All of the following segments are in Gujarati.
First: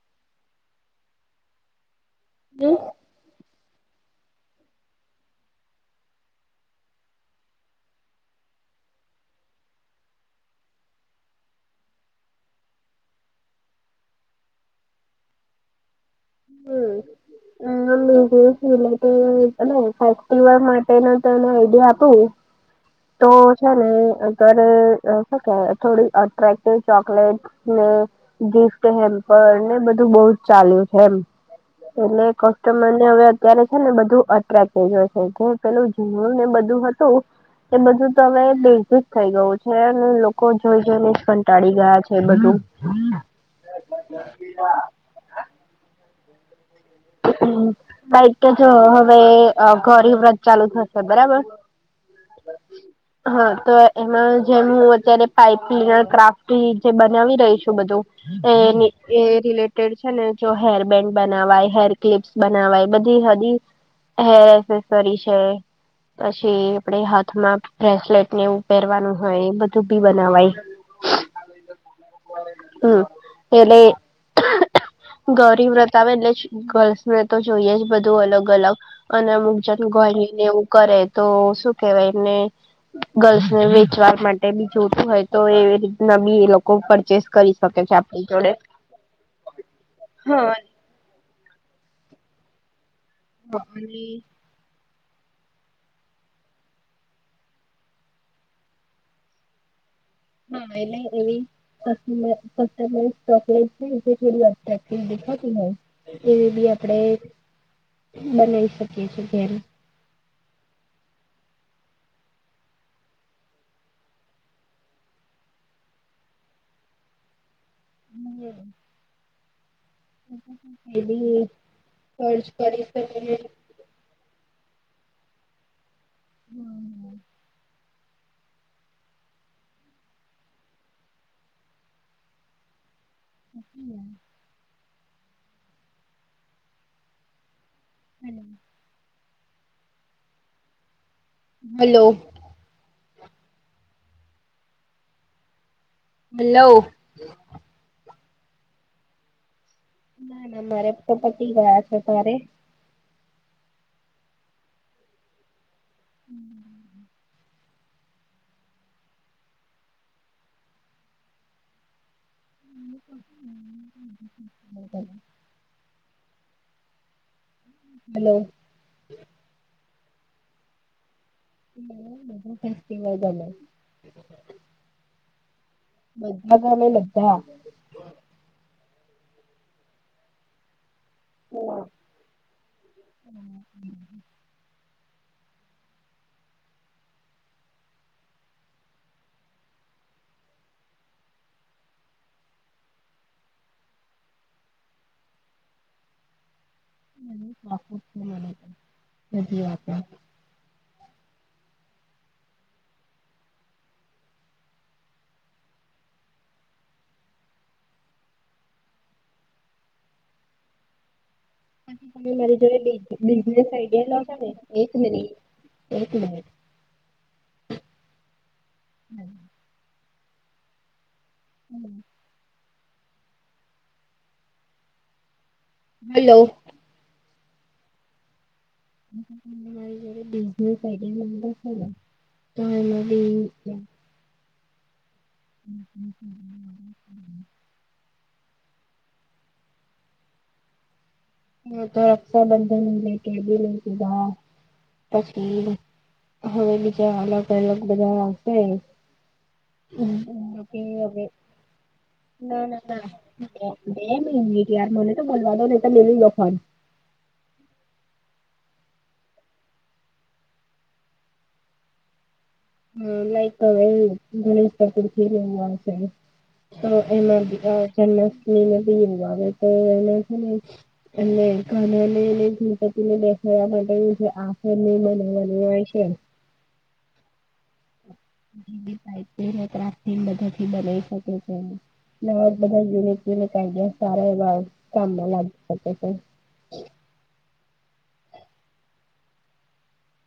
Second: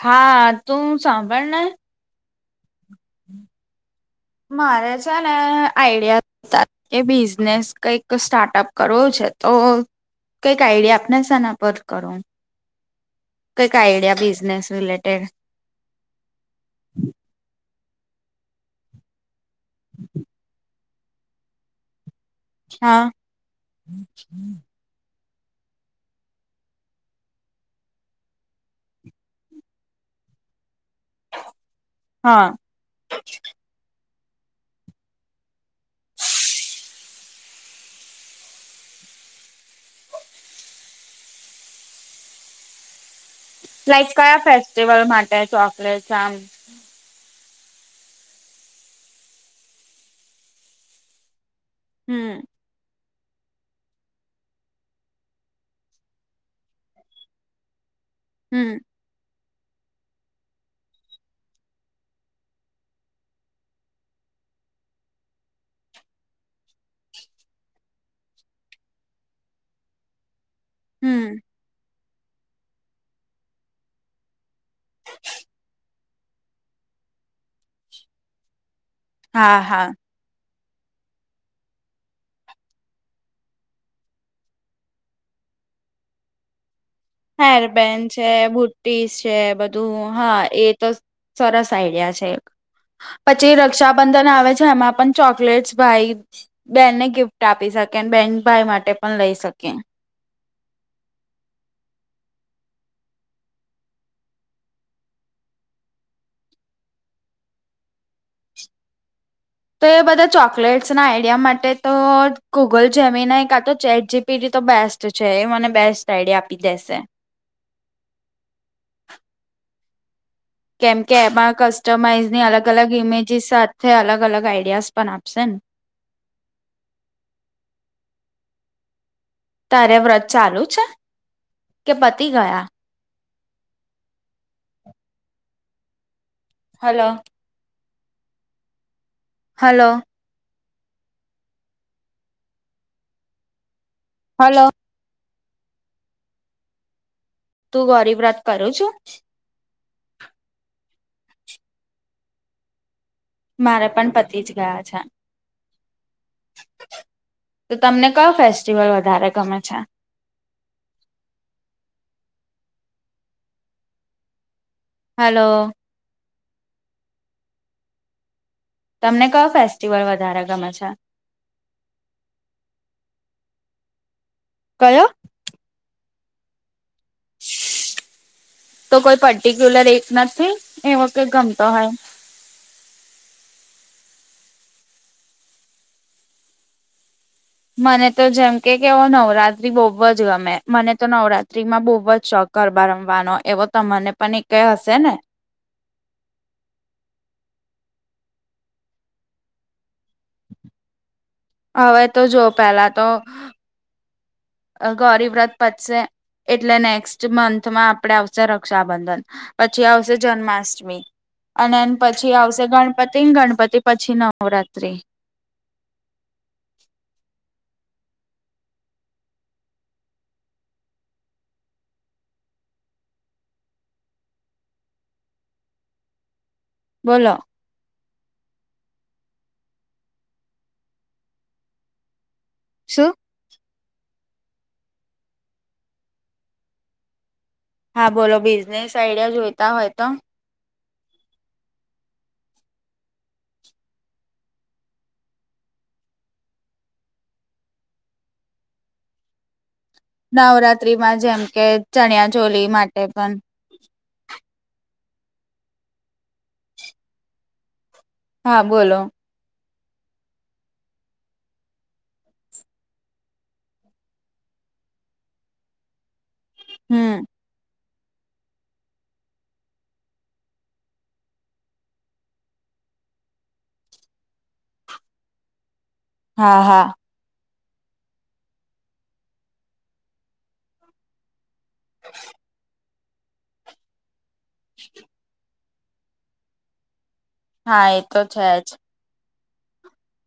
હા તું સાંભળને હમ મારે છેને આઈડિયા તા કે બિઝનેસ કઈક સ્ટાર્ટઅપ કરવો છે તો કઈક આઈડિયા આપણા સના પર કરો કઈક આઈડિયા બિઝનેસ રિલેટેડ હમ્મ [unintelligible] પેન તને આઈડિયા આપું હા તો છે ને અ ઘરે [unintelligible] થોડી અટ્રેક્ટિવ ચોકલેટ ને ગિફ્ટ હેમપર પણ ને બધું બહુ જ ચાલ્યું છે એમ હા એટલે તો મને હવે અત્યારે છે ને બધું [unintelligible] જે પેલું [unintelligible] બધું હતું એ બધું તો હવે બેઝ જ થઈ ગયું છે અને લોકો જોઈ જઈને કંટાળી ગયા છે બધું. [inaudible] લાઈક કયા ફેસ્ટિવલ માટે ચોકલેટ આમ લાઈક કે જો હવે ગોરી વ્રત ચાલુ થશે બરાબર હમ [inaudible] હા તો એમાં જે હું અત્યારે પાઈપ [unintelligible] ક્રાફ્ટ જે બનાવી રહી છું બધું હમ એ એ રિલેટેડ છે ને જો હેરબન્ડ બનાવાય હેર ક્લિપ્સ બનાવાય બધી [unintelligible] હેર એસેસરી છે. પછી આપડે હાથમાં બ્રેસલેટ ને એવું પહેરવાનું હોય બધું બી બનાવાય. હમ્મ. હમ એટલે ગોરી વ્રત આવે એટલે ગર્લ્સને તો જોઈએ જ બધું અલગ અલગ અને હા અમુક જન હા ગણીને એવું કરે તો શું કેવાય એમને ગર્લ્સ ને વેચવા માટે બી જોતું હોય તો એવી રીતના બી એ લોકો પરચેસ હેર બેેન છે બુ્ટી છે બધું હા એ તો સરસ આઈડિયા છે પછી રક્ષાબંધન આવે છે એમાં પણ ચોકલેટ્સ ભાઈ બેનને ગિફ્ટ આપી શકે અને બેન ભાઈ માટે પણ લઈ શકે ના એને એવી. ચોકલેટ થોડી અટક્ટ દેખા તું [inaudible] એવી બી આપણેે બનાવી શકીએ છેએ જેમ. તો એ બધા ચોકલેટ્સ ના આઈડિયા માટે તો ગૂગલ જેમીને કા તો ચેટ જીપીડી તો બેસ્ટ તો છે એ મને બેસ્ટ આઈડિયા આપી દેશે. હ એ [unintelligible] કેમ એ કે બી એમાં કસ્ટમાઈઝ ની સર્ચ અલગ કરી અલગ શકીએ ઈમેજીસ સાથે અલગ અલગ આઈડિયાઝ પણ આપશે ને. હમ [unintelligible] તારે વ્રત ચાલુ છે કે પતિ ગયા. હ [unintelligible] હલો. હમ [unintelligible] હલો. હલો. હલો. હલો. તું ગૌરી વત કરું છું. ના ના મારે તો પતી ગયા છે અત્યારે. મારા પણ પતિ જ ગયા છે. હમ [unintelligible] તો તમને કયો ફેસ્ટિવલ વધારે ગમે છે. હ [unintelligible] હલો. હલો. તમને કયો ફેસ્ટિવલ વધારે ગમે છે. જા ફેસ્ટિવલ બમે [unintelligible] કયો. બધા ગમે બધા. તો કોઈ પર્ટિક્યુલર એક નથી એવ કે ગમતો હોય. હમ હ [unintelligible] મને તો જેમ કે કે ઓ નવરાત્રી બહુ જ ગમે મને તો નવરાત્રી માં બહુ જ શોખ. ગરબા રમવાનો એવો તમને પણ એક હશે ને. પ છે મને પણ હજી વાત [inaudible] હવે તો જો પેલા તો. અ ગૌરી વ્રત પતશે. એટલે નેક્સ્ટ મંથમાં આપણે આવશે રક્ષાબંધન પછી આવશે જન્માષ્ટમી અએન પછી આવશે ગણપતિ ગણપતિ પછી નવરાત્રી. એક મ હ [unintelligible] હમ [unintelligible] હલો. બોલો. રી બિઝનેસ આઈ છે ને શું? તોરી [inaudible] હ [unintelligible] હા બોલો બિઝનેસ આઈડિયા જોતા હોય તો. હ તો રક્ષાબંધન લે કેી લીધા પછી [inaudible] હવે બીજા અલગ અલગ બધા આપે ઈ. નવરાત્રીમાં જેમ કે ચણિયા ચોલી માટે પણ બેે મિનિટ યાર મને તો બોલવા દો નઇ તો મેલી દો ફોન. હા બોલો. હા લાઈક [inaudible] ગણેશ ચતુર્થી ને એવું આવશે એમ. તો હમ એમાં જન્મમી આવે તો એ એટ ઘનાની ગણપતિ ને દેખાડવા માટે આફર બનાવની હોય છે. હા હા. [unintelligible] મથી બનાવી શકે છે એ નાવે જ બધા જીરે જીરે કાયદ સારા એવા કામમાં લાગી શકે છે. હા એ તો છે જ.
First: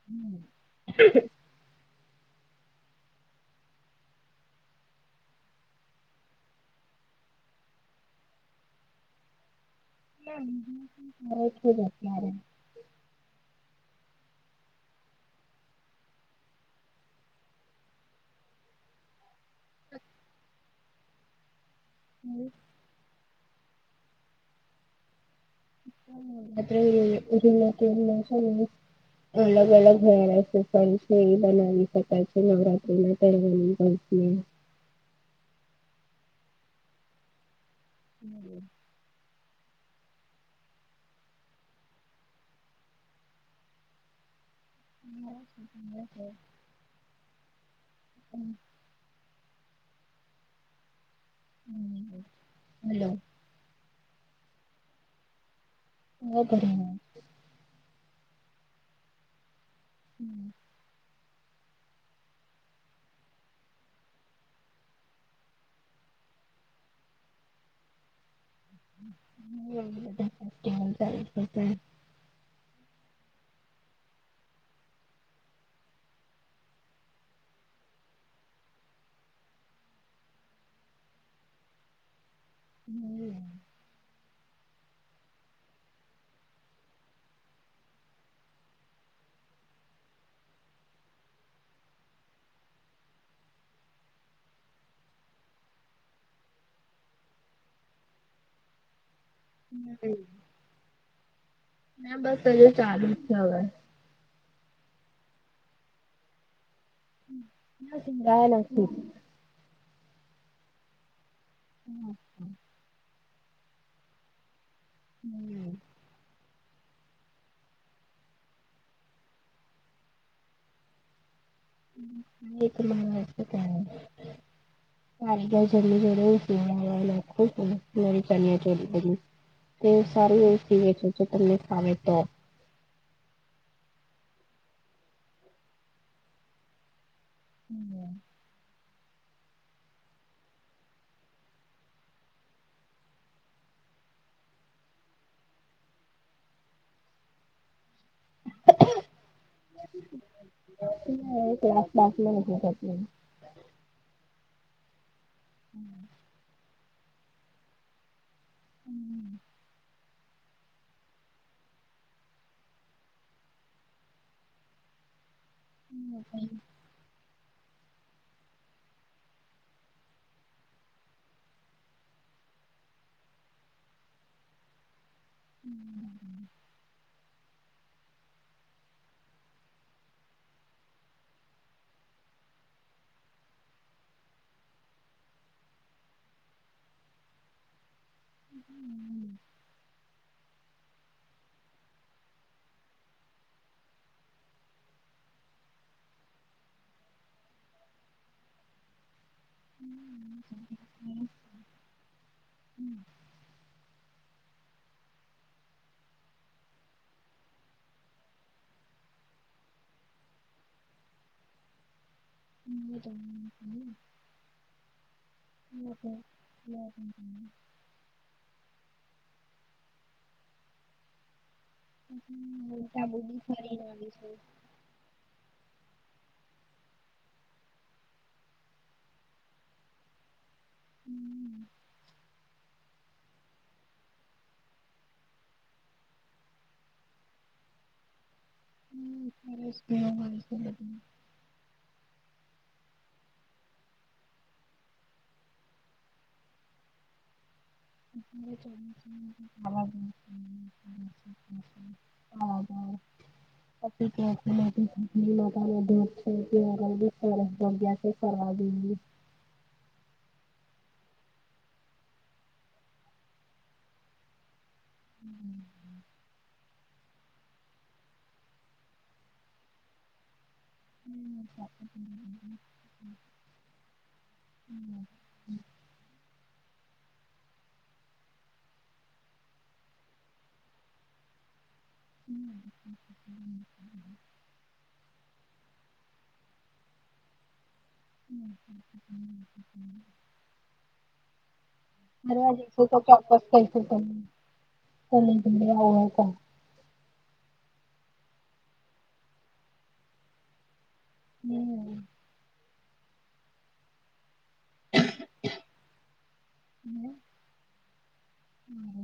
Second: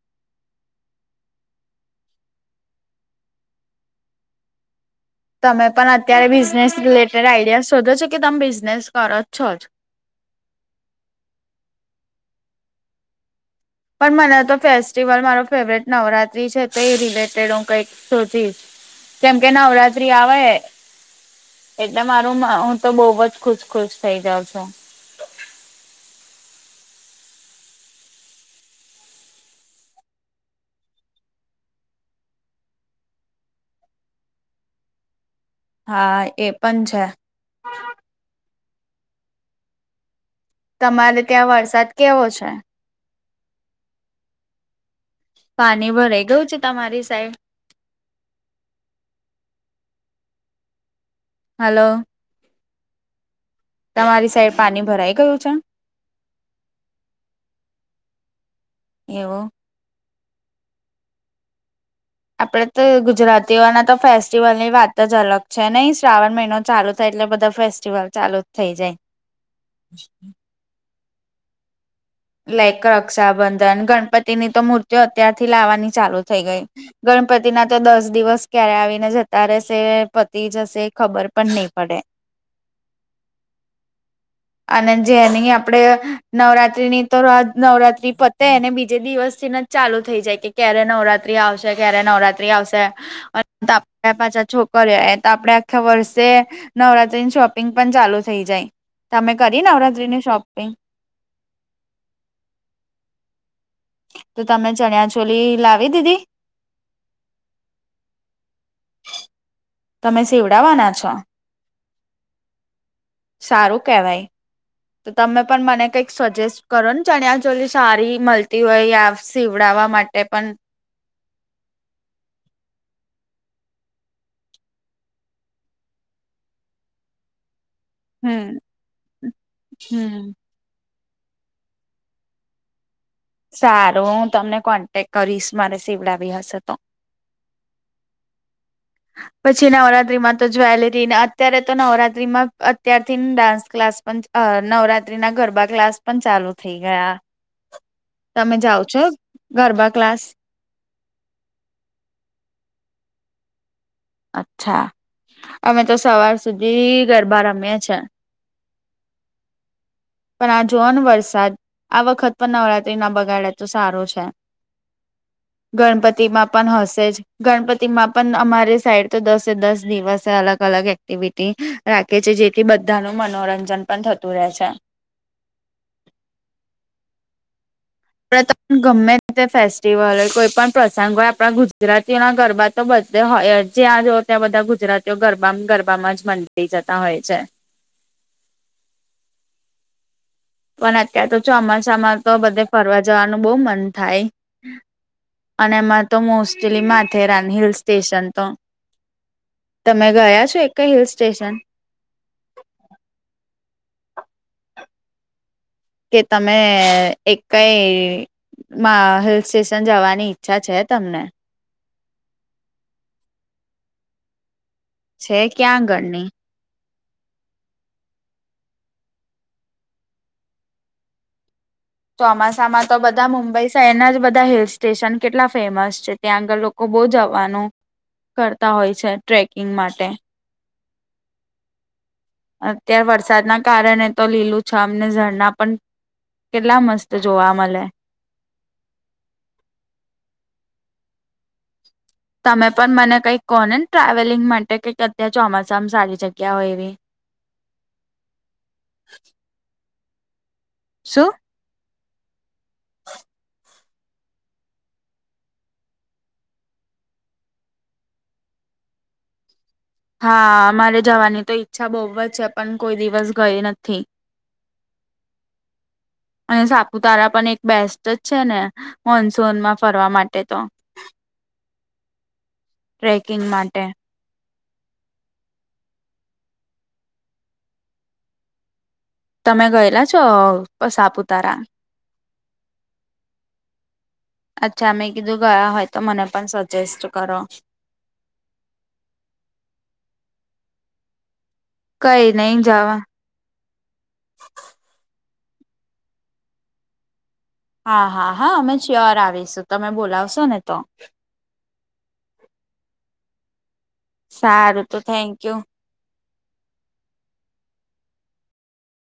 હમ. તમે પણ અત્યારે બિઝનેસ રિલેટેડ આઈડિયા શોધો છો કે તમે બિઝનેસ કરો જ છો જ. ના સ છે જ અત્યારે. પણ મને તો ફેસ્ટિવલ મારો ફેવરેટ નવરાત્રી છે તો એ રિલેટેડ હું કંઈક. ોચીશ કેમ કે નવરાત્રી આવે એદ મારું હું. તો બહુ જ ખુશ ખુશ થઇ જાવ છો. આપડે હ એલા કે એ શોને. અલગ અલગ રહેળ છે ફણ છે એ બનાવી શકાય છે નવત્રી ના તની પણ. હમ. હા એ પણ છે. હમ તમારે ત્યાં વરસાદ કેવો છે. હમ. પાણી ભરાઈ ગયું છે તમારી સાઈડ? હમ. હાલો. હલો. તમારી સાઈડ પાણી ભરાઈ ગયું છે. ઓ બરા. એવું. હમ. આપડે તો ગુજરાતીઓના તો ફેસ્ટિવલ ની વાત જ અલગ છે નહી શ્રાવણ મહિનો ચાલુ થાય એટલે બધા ફે ચાલુ જ થઇ જાય. એ હંતારે ત્યાં તાજ લેકક રક્ષાબંધન ગણપતિ ની તો મૂર્તિઓ અત્યારથી લાવાની ચાલુ થઈ ગઈ. ગણપતિ ના તો દસ દિવસ ક્યારે આવીને જતા રેહેશે પતિ જશે ખબર પણ ની પડે. [inaudible] હમ. આને જેની આપડે નવરાત્રીની તોવ રાજ નવરાત્રી પતેને બીજે દિવસથી નેજ ચાલુ થઈ જાય કે, ક્યારે નવરાત્રી આવશે, ક્યારે નવરાત ટ્રે આવશે અન તાપ આપ પાછા છોકરે એ તો આપણે આખા વર્ષે નવરાત્રીન શોપિંગ પણ ચાલુ થઈ જાય તામે કરી નવરાત્રીની શોપિંગ. ના, બસ હજુ ચાલુ જ છે અવે. તો તમે ચણિયા ચોલી લાવી દીધી. કયા લખ્યું. તમે સીવડાવાના છો? હમ હમ. સારું કેવાય તો તમે પણ મને કઈક સજેસ્ટ કરો ન ચણ્યા ચોલી સારી મલતી હોય આવ સીવડાવા માટે પન [unintelligible] મારી ઘેર જલ્લી [inaudible] નારી હમ ચનીયા હમ ચોલી [inaudible] ફાવે તો સારું હું તમને કોન્ટેક કરીશ મારે શીવડાવી હશે તો. હમમ. પછી નવરાત્રીમાં તો જ્વેલેરીને અત્યારે તો નવરાત્રીમાં અત્યારથી ન ન ન ડાન્સ ક્લાસ પણ ચા અ નવરાત્રી ના ગરબા ક્લાસ પણ ચાલુ થઈ ગયા. તમે જાવ છો ગરબા ક્લાસ. [inaudible] અચ્છા, અમે તો સવાર સુધી ગરબા રમીએ છે. હમ્મ પણ આ જોઓન વરસાદ આ વખત પણ નવરાત્રી ના બગાડે તો સારુ છે. ગણપતિમાં પન હશે જ. ગણપતિમાં પણ અમારી સાઈડ તો દસે દસ દિવસ અલગ અલગ એક્ટિવિટી રાખે છે જેથી બધ્ધાનું મનોરંજન પણ થતું રેહ છે. હમ પણે ત ગમ્મે તે ફેસ્ટિવલ ઓય કોઈ પણ પ્રસંગ ઓય આપણા ગુજરાતીઓના ગરબા તો બધ્ધે હોય જ્યાં જો ત્યાં બધા ગુજરાતીઓ ગરબામ ગરબામાં જ મંદી જતા હોય છે. [inaudible] પણ અત્યાર તો ચોમાસામાં તો બધે ફરવા જવાનું બો મન થાય. અને માં તો મોસ્ટેલી માથેરાન હિલ્સ સ્ટેશન તો તમે ગયા છો એક્કેય હિલ્સ સ્ટેશન? હમ કે તમે એક્કઈ મા હિલ્સ સ્ટેશન જવાની ઈચ્છા છે તમને [unintelligible] છે ક્યાં આગળની [inaudible] ચોમાસામાં તો બધા મુંબઈ શેહેરના જ બધા હિલ્સ ટેશન કેટલા ફેમસ છે ત્યાં આગળ લોકો બો જવાનું કરતા હોય છે ટ્રેકિંગ માટે. હમ અત્યાર વરસાદના કારણે તો લીલું છમ ને ઝરના પણ કેટલા મસ્ત જોવા મલે. [unintelligible] તમે પણ મને કઈક કહો ને ને ટ્રાવેલિંગ માટે કઈક અત્યારે ચોમાસામાં સારી જગ્યા હોય એવી [inaudible] શું હા [inaudible] [inaudible] હા મારે જવાની તો ઈચ્છા બહુ જ છે પણ કોઈ દિવસ ગઈ નથી હમ [unintelligible] અને સાપુતારા પણ એક બેસ્ટ જ છે ને મોનસૂનમાં ફરવા માટે તો હમ ટ્રેકિંગ માટે હમ તમે ગયેલા છો સાપુતારા અચ્છા મેં કીધું ગયા હોય તો મને પણ સજેસ્ટ કરો કઈ [inaudible] નઈ જવા [inaudible] હા હા હા અમે શ્યોર આવીશું તમે બોલાવશો ને તો હમ સારું તો થેન્ક યુ હમ હમ